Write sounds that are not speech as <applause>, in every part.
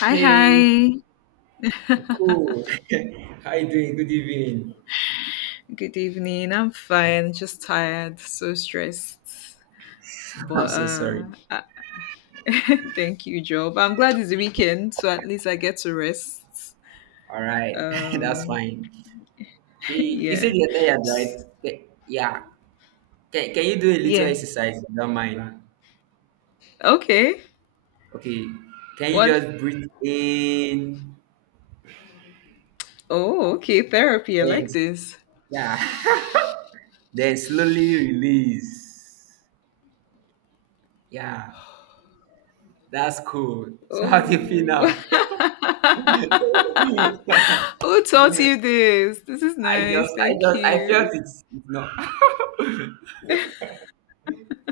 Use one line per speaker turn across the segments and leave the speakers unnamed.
Hi,
Hey,
hi.
cool. <laughs> How you doing? Good evening.
Good evening. I'm fine. Just tired, so stressed.
<laughs> I'm
But
so sorry.
uh, I- <laughs> Thank you, Job. I'm glad it's the weekend, so at least I get to rest.
All right, <laughs> that's fine.
<laughs>
Okay, you said
Yeah.
you're tired,
S-
right? Yeah. Can you do a little
Yeah.
exercise, if you don't mind?
Okay.
Okay. Can you
What?
just breathe in?
Oh, okay. Therapy. I
Then,
like this.
yeah. <laughs> Then slowly release. Yeah. That's cool. So how do you feel
Oh,
now?
<laughs>
<laughs>
who taught you this? This is nice. Thank
I
you.
felt it. No. <laughs>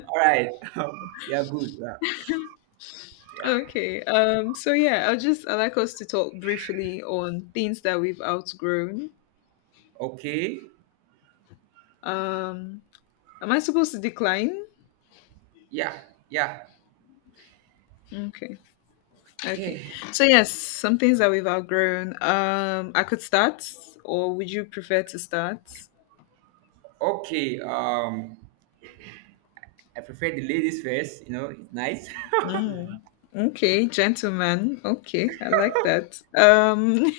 All right. <laughs> Um, yeah, good. Yeah. Yeah.
Okay. So yeah, I like us to talk briefly on things that we've outgrown.
Okay.
Um. Am I supposed to decline?
Yeah. Yeah.
Okay. Okay.
Okay.
So yes, some things that we've outgrown. I could start, or would you prefer to start?
Okay. I prefer the ladies first. You know, it's nice.
Okay, gentleman. Okay, I like that.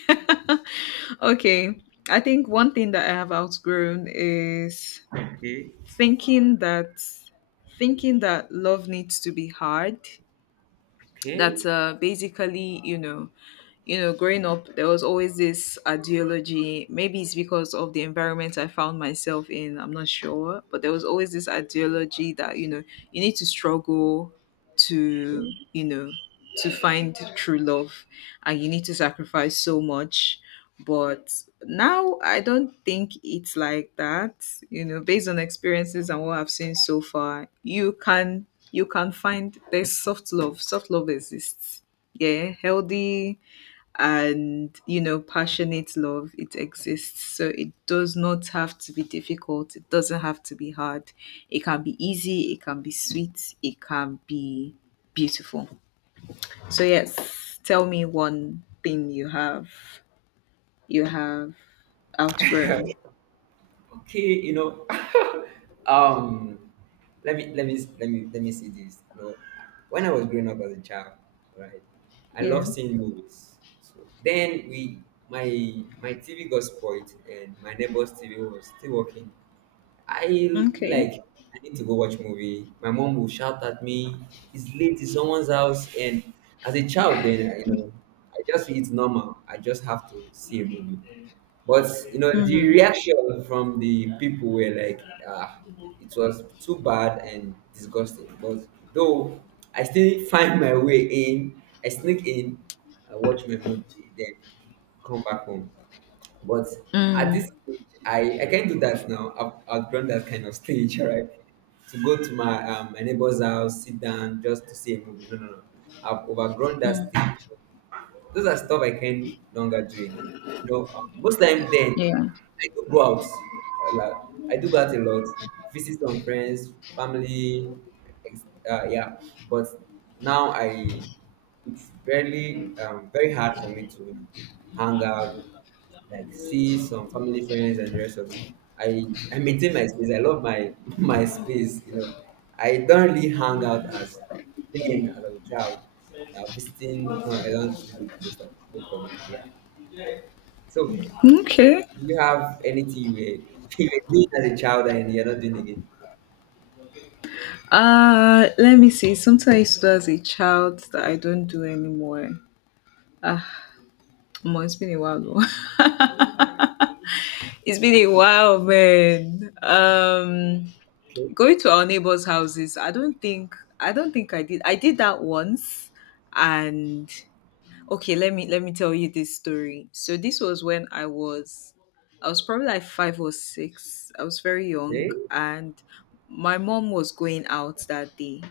<laughs> okay. I think one thing that I have outgrown is
<laughs> Okay.
thinking that thinking that love needs to be hard.
Okay.
That basically, growing up, there was always this ideology. Maybe it's because of the environment I found myself in, I'm not sure. But there was always this ideology that, you need to struggle to, you know, to find true love, and you need to sacrifice so much. But now I don't think it's like that. Based on experiences and what I've seen so far, you can find there's soft love. Soft love exists. Yeah, healthy and passionate love, it exists. So it does not have to be difficult, it doesn't have to be hard. It can be easy, it can be sweet, it can be beautiful. So yes, tell me one thing you have you have
<laughs>
outgrown.
Okay. You know. <laughs> um, let me see this. You know, when I was growing up as a child, right, I
Yeah.
love seeing movies. So then we my my TV got spoiled and my neighbor's TV was still working. I'll be
Okay.
like, I need to go watch movie. My mom will shout at me, it's late, it's someone's house. And as a child, then, you know, I just feel it's normal. I just have to see a movie. But, you know, the
Mm,
reaction from the people were like, ah, it was too bad and disgusting. But though I still find my way in, I sneak in, I watch my movie, then come back home. But at
mm,
this stage, I can't do that now. I've outgrown that kind of stage, all right? To go to my my neighbor's house, sit down just to see a movie. No, no, no. I've overgrown that
mm.
stage. Those are stuff I can no longer do again. You know, most time then
Yeah.
I do go out a lot. I do go out a lot, visit some friends, family, ex- yeah. But now it's really very hard for me to hang out, like see some family friends and the rest of it. I maintain my space. I love my <laughs> my space. You know, I don't really hang out as then as a child. Now visiting, no, I don't really do those type those of it. Yeah. So
Okay.
do you have anything you were, <laughs> you were doing as a child and you're not doing again?
Let me see something I used to do as a child that I don't do anymore. Omo, it's been a while though. It's been a while, man.
Okay.
Going to our neighbors' houses. I don't think I did. I did that once, and okay, let me tell you this story. So this was when I was probably like five or six. I was very young.
Okay.
And my mom was going out that day.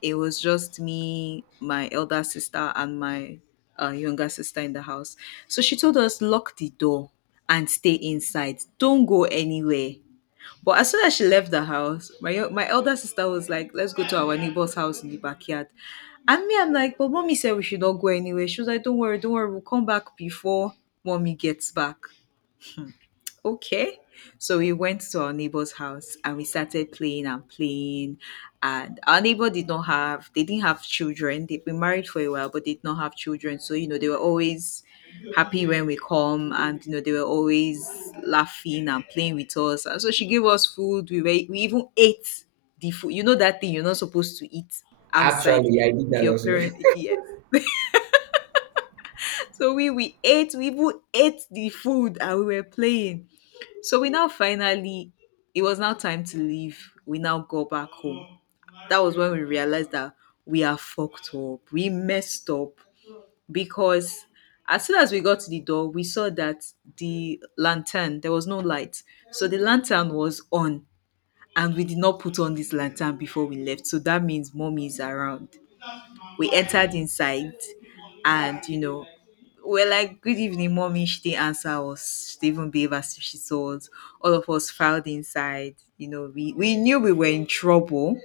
It was just me, my elder sister, and my younger sister in the house. So she told us, lock the door and stay inside, don't go anywhere. But as soon as she left the house, my elder sister was like, "Let's go to our neighbor's house in the backyard." And me, I'm like, "But mommy said we should not go anywhere." She was like, don't worry, we'll come back before mommy gets back." Okay. So we went to our neighbor's house, and we started playing and playing. And our neighbor did not have, they didn't have children. They've been married for a while, but did not have children. So, they were always happy when we come, and, they were always laughing and playing with us. And so she gave us food. We even ate the food. That thing you're not supposed to eat outside
Actually, I did
if
that
your
also. <laughs>
parent, yes. So we, we even ate the food, and we were playing. So it was now time to leave. We now go back home. That was when we realized that we are fucked up. We messed up because as soon as we got to the door, we saw that the lantern, there was no light. So the lantern was on, and we did not put on this lantern before we left. So that means mommy is around. We entered inside, and we're like, "Good evening, mommy." She didn't answer us, she didn't even behave as if she saw us. All of us filed inside, we knew we were in trouble.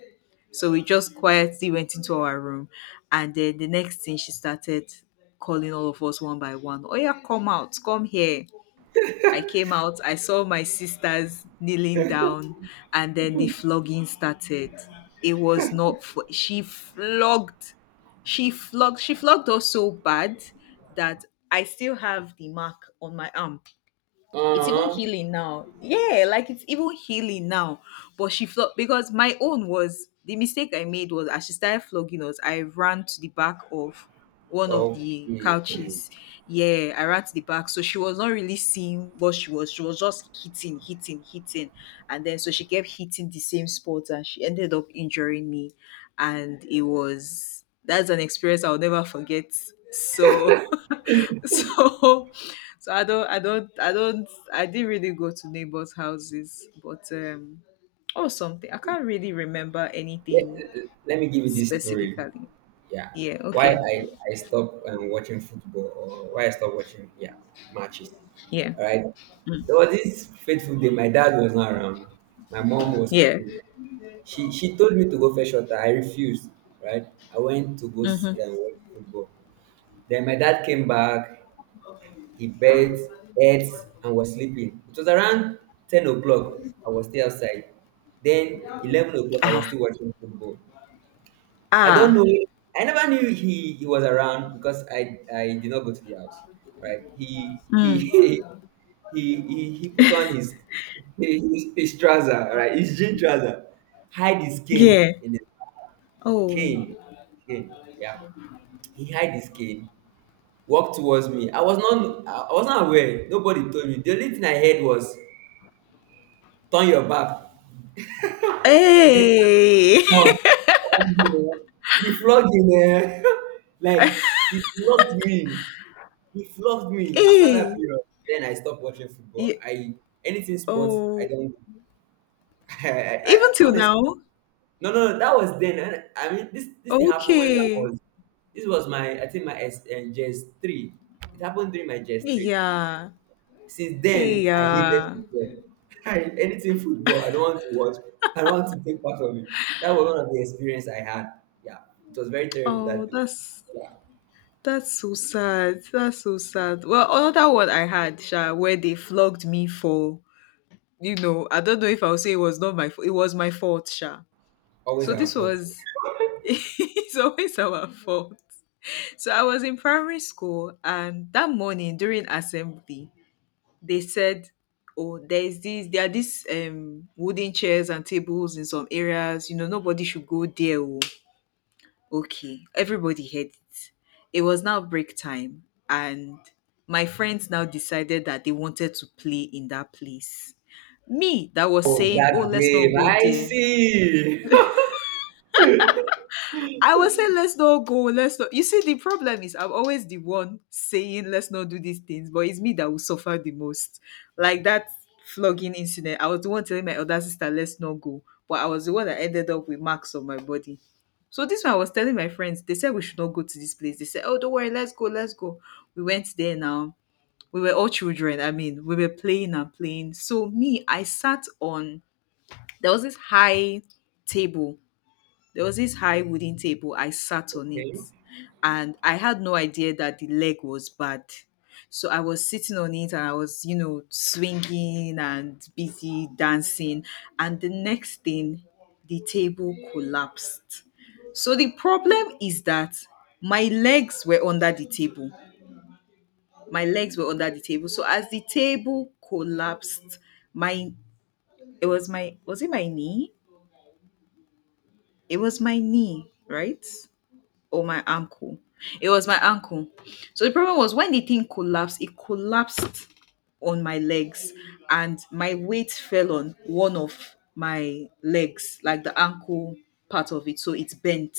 So we just quietly went into our room, and then the next thing, she started calling all of us one by one. Oh yeah, come out, come here. I came out, I saw my sisters kneeling down, and then the flogging started. It was not, fu- She flogged us so bad that I still have the mark on my arm. It's even
Uh,
healing now. Yeah, like it's even healing now. But she flogged because my own was, the mistake I made was, as she started flogging us, I ran to the back of one of the
okay.
couches. Yeah, I ran to the back. So she was not really seeing what she was. She was just hitting, hitting, hitting. And then so she kept hitting the same spot, and she ended up injuring me. And it was that's an experience I'll never forget. So <laughs> <laughs> so so i don't i don't i don't I didn't really go to neighbors houses, but or something, I can't really remember
Let,
anything
let me give you this story.
specifically.
Yeah.
Yeah.
Why
Okay.
I stopped watching football or why I stopped watching, yeah, matches.
Yeah,
All right. There was this fateful day. My dad was not around. My mom was
yeah.
cooking. She told me to go fetch water. I refused. Right. I went to go
Mm-hmm.
see and watch football. Then my dad came back. He bed, ate, and was sleeping. It was around 10 o'clock. I was still outside. Then 11 o'clock, I was
Ah.
still watching football. I don't
Ah.
know. I never knew he was around because I did not go to the house. Right? He <laughs>
Mm.
he put on his his trouser, right? His jean trouser, hide his cane
Yeah.
in his
Oh.
cane, cane. Yeah, he hide his cane. Walked towards me. I was not aware. Nobody told me. The only thing I heard was turn your back. The
Hey.
one,
<laughs>
omo, the flogging eh, <laughs> like he flogged me. He flogged me. After that
Hey.
period, then I stopped watching
Yeah.
football. I anything sports, I
Oh,
don't. <laughs> I
even till
honestly,
now.
no, no, no, that was then. And I mean, this thing happened when I
Okay.
was. This was my, I think my S and JS three. It happened during my JS three.
Yeah,
Since then, I hated
yeah.
football. <laughs> I, anything football, I don't want to watch. I don't want to take part of it. That was one of the experience I had. Yeah, it was very terrible
oh
that day.
that's
Yeah,
That's so sad. That's so sad. Well, another one I had, Sha, where they flogged me for, I don't know if I'll say it was not my fault. It was my fault, Sha.
always
So
our
this
fault.
was, <laughs> it's always our fault. So I was in primary school, and that morning during assembly, they said, "Oh, there are these wooden chairs and tables in some areas. You know, nobody should go there." oh." Okay, everybody heard it. It was now break time, and my friends now decided that they wanted to play in that place. Me, that was
Oh,
saying, oh,
that
let's not
game,
go
I
there.
see. <laughs>
I will say let's not go, let's not. You see, the problem is I'm always the one saying let's not do these things, but it's me that will suffer the most. Like that flogging incident, I was the one telling my older sister let's not go, but I was the one that ended up with marks on my body. So this one I was telling my friends, they said we should not go to this place. They said, oh, don't worry, let's go, let's go. We went there now. We were all children. I mean, we were playing and playing. So me, I sat on there was this high table there was this high wooden table. I sat on
Okay.
it, and I had no idea that the leg was bad. So I was sitting on it, and I was, swinging and busy dancing. And the next thing, the table collapsed. So the problem is that my legs were under the table. My legs were under the table. So as the table collapsed, my it was my was it my knee? It was my knee, right? Or my ankle. It was my ankle. So the problem was when the thing collapsed, it collapsed on my legs, and my weight fell on one of my legs, like the ankle part of it. So it bent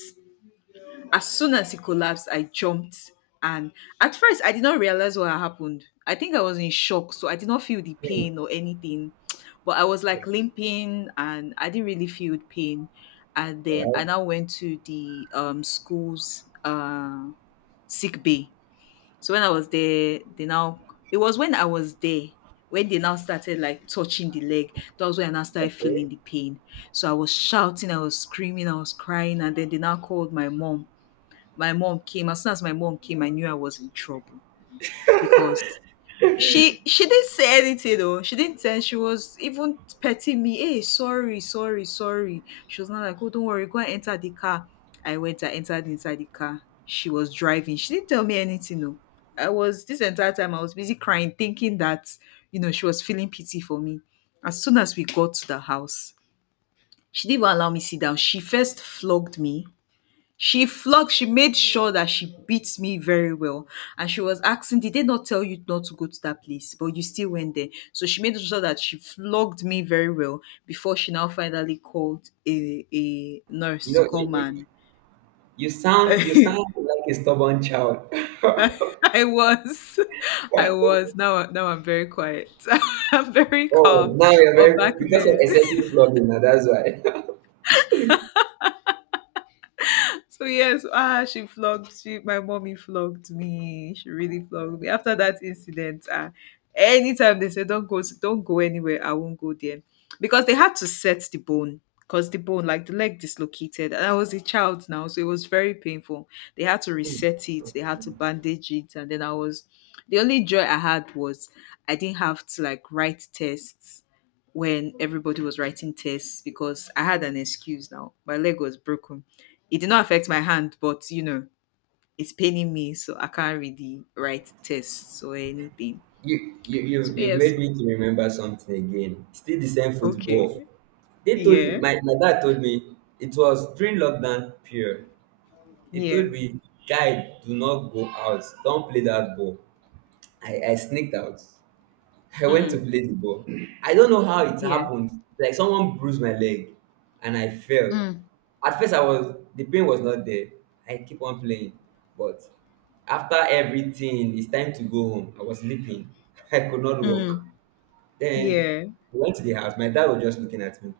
as soon as he collapsed, I jumped. And at first, I did not realize what had happened. I think I was in shock, so I did not feel the
Okay.
pain or anything. But I was like limping, and I didn't really feel pain. And
All
then I
right.
now went to the school's sick bay. So when I was there, they now it was when I was there when they now started like touching the leg. That was when I now started feeling
Okay.
the pain. So I was shouting, I was screaming, I was crying, and then they now called my mom. My mom came. As soon as my mom came, I knew I was in trouble because she didn't say anything though. She didn't tell. She was even petting me. Hey, sorry, sorry, sorry. She was not like, oh, don't worry, go and enter the car. I went. I entered inside the car. She was driving. She didn't tell me anything though. I was, this entire time I was busy crying, thinking that she was feeling pity for me. As soon as we got to the house, she didn't even allow me sit down. She first flogged me, she made sure that she beat me very well. And she was asking, did they not tell you not to go to that place? But you still went there. So she made sure that she flogged me very well before she now finally called a nurse
You
to
know, you,
come
you,
and.
you sound, you sound
<laughs>
like a stubborn child. <laughs>
I was, I was. Now I'm very quiet. <laughs> I'm very
Oh,
calm.
now you're
But back
very because of
then,
excessive flogging. Now that's why.
So yes, she flogged. My mommy flogged me. She really flogged me. After that incident, anytime they say don't go anywhere, I won't go there, because they had to set the bone, because the bone, like the leg, dislocated. And I was a child now, so it was very painful. They had to
<laughs> Hmm.
reset it. They had to bandage it, and then I was. The only joy I had was I didn't have to like write tests when everybody was writing tests because I had an excuse now. My leg was broken. It did not affect my hand, but it's paining me, so I can't really write tests or anything.
You you you
So
you
yes,
made me to remember something again. Still the same football.
okay,
They told me
yeah,
my dad told me it was during lockdown period. They
yeah,
told me, guy, do not go out. Don't play that ball. I sneaked out. I went to
mm,
play the ball. I don't know how it
yeah,
happened. Like someone bruised my leg and I fell.
mm,
At first I was the pain was not there. I keep on playing. But after everything, it's time to go home. I was sleeping. <laughs> I could not walk.
mm,
Then
yeah,
we went to the house. My dad was just looking at me.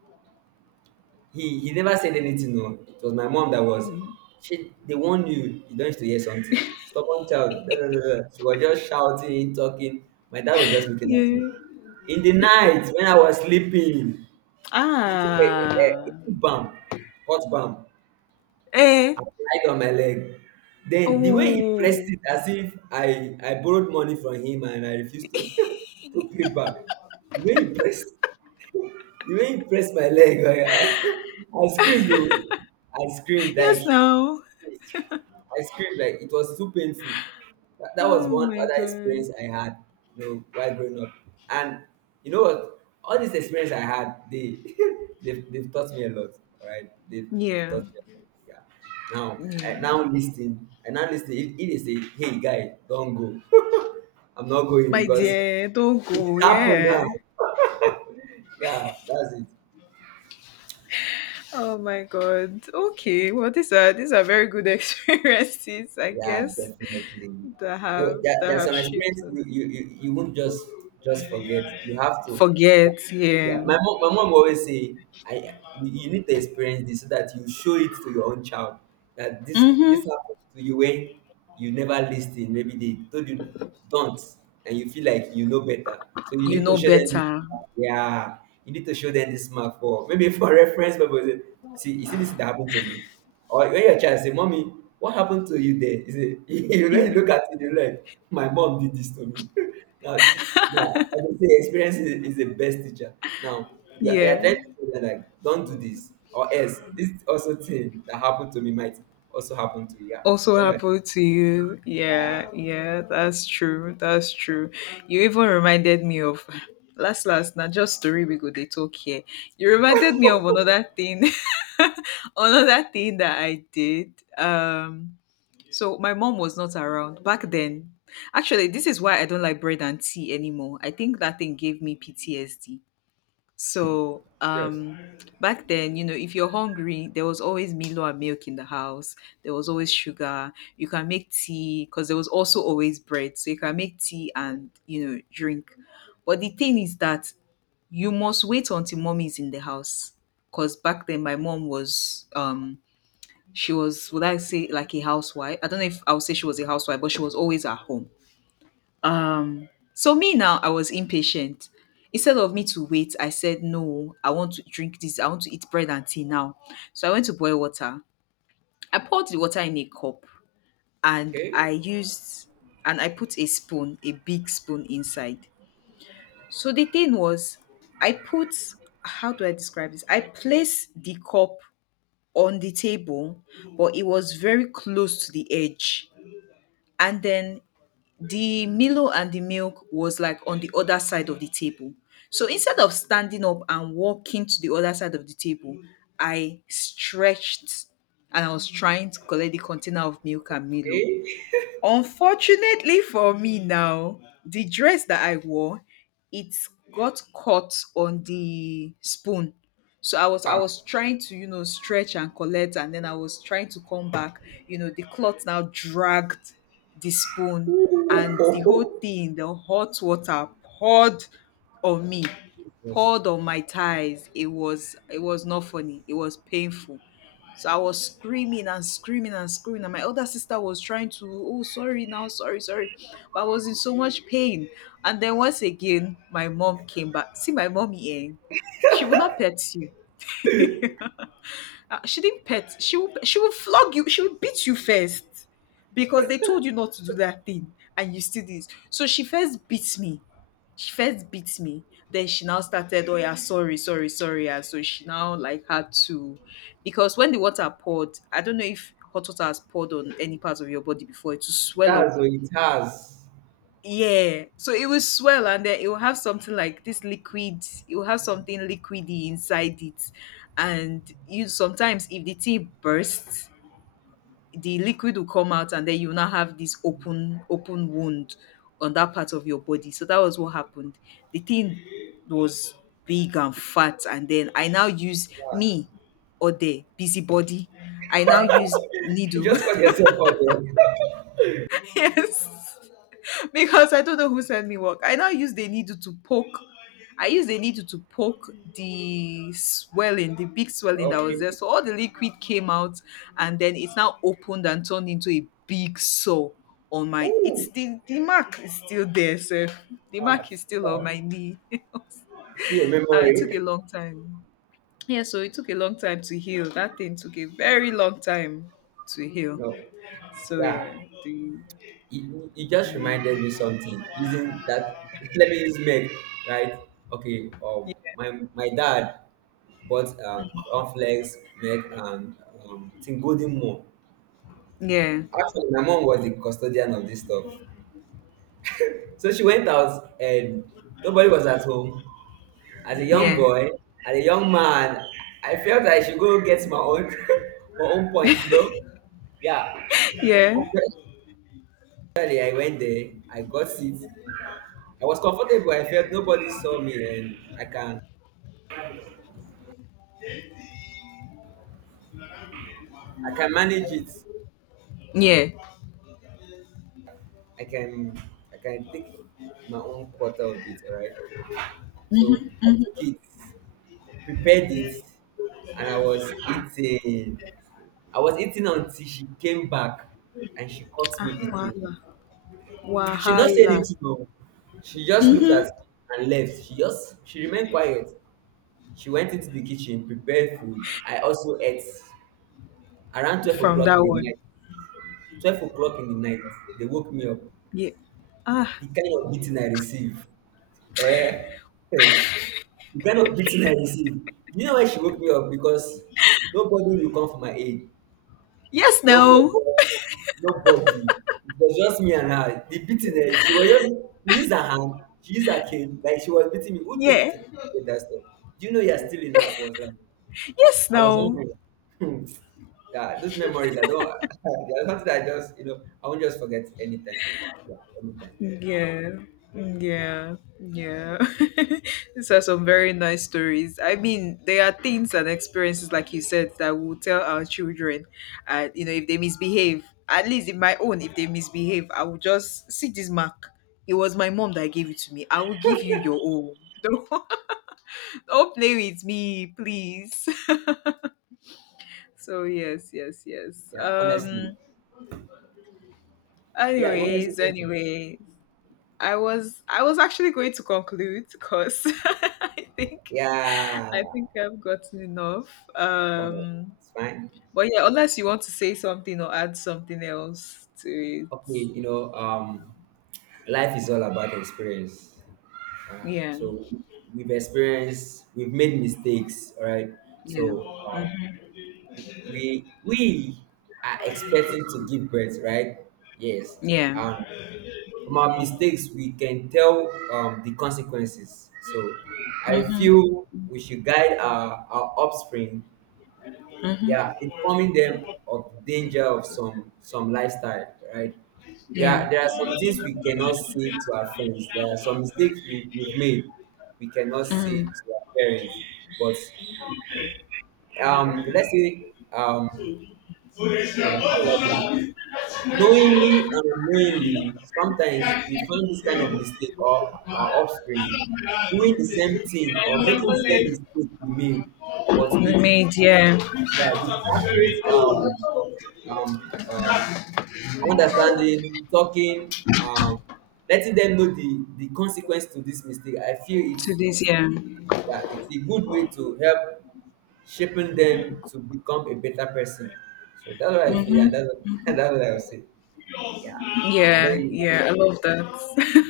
He never said anything. No, it was my mom that was.
mm,
She they warned you. You don't need to hear something. Stubborn child. Da, da, da, da. She was just shouting, talking. My dad was just looking at me.
yeah.
In the night when I was sleeping, he took a
Ah,
he took balm, hot balm,
eh,
applied on my leg. Then the way he pressed
oh,
it, as if I borrowed money from him and I refused to <laughs> to pay back. The way he pressed. The way he pressed my leg, like, I, <laughs> I screamed, oh. I screamed like
yes, now.
I screamed like it was too painful. That was
Oh
one
my
other
god.
experience I had, you know, while growing up. And you know what? All these experience I had, they <laughs> they've taught me a lot. All right, they've
Yeah,
taught me a lot. Yeah. Now I
yeah.
now listen. I now listen. If it is a, "Hey guy, don't go," <laughs> I'm not going
My
because
dear, don't
it
go.
happened
Yeah.
now. <laughs> Yeah, that's it.
Oh my god. Okay. Well, these are very good <laughs> experiences, I
Yeah,
guess,
definitely.
that
No,
have that
there are
have
some
shaped
experience
us.
you won't just forget. You have to.
Forget,
Yeah,
yeah.
my mom always say, I you need to experience this so that you show it to your own child that this
Mm-hmm.
happened to you when you never listened. Maybe they told you don't, and you feel like you know better. So you
You
need to
know
show them this
better.
mark. Yeah, you need to show them this mark for maybe for <laughs> reference purposes. See, you see this that happened to me. Or when your child say, "Mommy, what happened to you there?" You say, <laughs> you when you
Mm,
look at it, you're like, "My mom did this to me." <laughs> Now, now I would say experience is the best teacher. Now, you are
yeah.
trying to tell them like, "Don't do this," or else this also thing that happened to me might also happen to you. Yeah,
Also
that's right.
happened to you. Yeah, yeah, that's true. That's true. You even reminded me of <laughs> last not just story we go they talk here. You reminded me of another thing <laughs> another thing that I did. So my mom was not around back then. Actually, this is why I don't like bread and tea anymore. I think that thing gave me PTSD. So
Yes.
back then, if you're hungry, there was always Milo and milk in the house. There was always sugar. You can make tea because there was also always bread. So you can make tea and drink. But the thing is that you must wait until mom is in the house. Cause back then my mom was, she was, would I say like a housewife? I don't know if I would say she was a housewife, but she was always at home. Um so me now, I was impatient. Instead of me to wait, I said no, I want to drink this, I want to eat bread and tea now. So I went to boil water. I poured the water in a cup, and I
Okay.
used, and I put a spoon, a big spoon inside. So the thing was, I put, how do I describe this, I placed the cup on the table, but it was very close to the edge. And then the Milo and the milk was like on the other side of the table. So instead of standing up and walking to the other side of the table, I stretched, and I was trying to collect the container of milk and Milo.
Okay.
Unfortunately for me now, the dress that I wore, it got caught on the spoon. So I was I
Ah.
was trying to, you know, stretch and collect, and then I was trying to come back. You know, the cloth now dragged the spoon, and the whole
Ooh.
thing, the hot water poured on me,
<laughs> Jesus.
poured on my thighs. It was not funny. It was painful. So I was screaming and screaming and screaming, and my older sister was trying to, oh, sorry now, sorry, sorry. But I was in so much pain. And then once again, my mom came back. See, my mommy, eh? She will not pet you. She didn't pet. She will flog you. She will beat you first because they told you not to do that thing and you still did. So she first beat me, then she now started, oh yeah, sorry, sorry, sorry. And so she now like had to, because when the water poured, I don't know if hot water has poured on any part of your body before, it will swell up.
That's what it has.
Yeah, so it will swell, and then it will have something like this liquid, it will have something liquidy inside it. And you sometimes if the tea bursts, the liquid will come out, and then you now have this open open wound on that part of your body. So that was what happened. The thing was big and fat, and then I now use
Yeah.
me, or the busybody, I now use
You
needle.
just call yourself out there. <laughs>
<laughs> Yes, because I don't know who sent me work. I now use the needle to poke. I use the needle to poke the swelling, the big swelling that was
Okay.
there. So all the liquid came out, and then it's now opened and turned into a big sore on my. It's
Ooh.
the mark is still there, sir. The
Ah,
mark is still on my
stop.
knee. <laughs>
See a
Ah, it took a
memory.
long time. Yeah, so it took a long time to heal. That thing took a very long time to heal.
No.
So
Yeah.
yeah, the
It just
the
reminded me something. Isn't that <laughs> let me use make right? Okay. My my dad bought cornflakes, milk and thing golden more.
yeah
Actually my mom was the custodian of this stuff. So she went out and nobody was at home. As a young
yeah.
boy, as a young man, I felt like I should go get my own <laughs> my own point, you know? Yeah.
Yeah.
Actually, I went there. I got it. I was comfortable. I felt nobody saw me, and I can manage it.
Yeah.
I can I can take my own quarter of it. All right. So I took
Hmm.
it, prepared it, and I was eating. I was eating until she came back, and she caught me
Ah,
eating it.
wahala.
She did not say
Wahala.
anything. No. She just looked
Hmm.
at me and left. She remained quiet. She went into the kitchen, prepared food. I also ate. Around 12
From
o'clock in
that
the
one.
night, 12 o'clock in the night, they woke me up.
Yeah. Ah.
The kind of beating I received. Eh, eh, the kind of beating I received. You know why she woke me up? Because nobody will come for my aid.
Yes,
No,
no.
nobody. Nobody. It was just me and her. The beating, eh, she was just, she used her hand, she used her cane, like she was beating me. Who told you
Yeah.
to do that stuff? Do you know you're still in her? I was like,
Yes,
I was
no.
hungry. <laughs> Hmm. Yeah, those memories, I don't, <laughs> they're something that I just, you know, I won't just forget anytime. Yeah, anytime.
Yeah. Yeah. Yeah. <laughs> These are some very nice stories. I mean, there are things and experiences, like you said, that we will tell our children. And, if they misbehave, at least in my own, if they misbehave, I will just see this mark. It was my mom that gave it to me. I will give you your own. <laughs> Don't Don't play with me, please. <laughs> So yes, yes, yes.
Yeah, honestly. Yeah, you want to say
Anyways,
something?
anyways. I was actually going to conclude because <laughs> I think
Yeah,
I think I've gotten enough.
well,
Um
it's fine.
but yeah, unless you want to say something or add something else to
Okay, you
it.
know, life is all about experience.
Yeah.
So we've experienced, we've made mistakes, all right?
Yeah.
So
Mhm.
we are expecting to give birth, right? Yes.
Yeah.
And from our mistakes we can tell the consequences. So I
Mhm.
feel we should guide our offspring,
Mhm.
yeah, informing them of danger of some lifestyle, right?
Yeah.
There are some things we cannot say to our friends. There are some mistakes we've made we cannot say
Mm.
to our parents. But let's say um how will I put it? Knowingly and unknowingly, sometimes we find this kind of mistake or our offspring doing the same thing or making the same mistake we made, but with
Made yeah
yeah, with accurate um, um, understanding, talking, um, letting them know the consequence to this mistake. I feel
to this
it's
yeah
yeah, it's a good way to help shaping them to become a better person. So that's what I feel, and <laughs> and that's what I would say. Yeah. And then
yeah
you,
yeah I
yeah,
love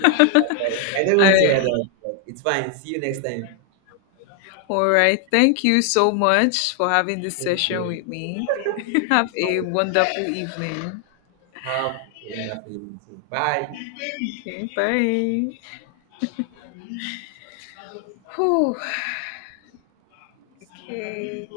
yeah, that's right. I
<laughs>
don't want to hear
I
that, but it's fine. See you next time.
All right. Thank you so much for having this
Thank
session
you.
with me. <laughs> Have
It's
a
fine.
wonderful evening.
Have a wonderful evening too. Bye.
Okay. Bye. Whew. Okay.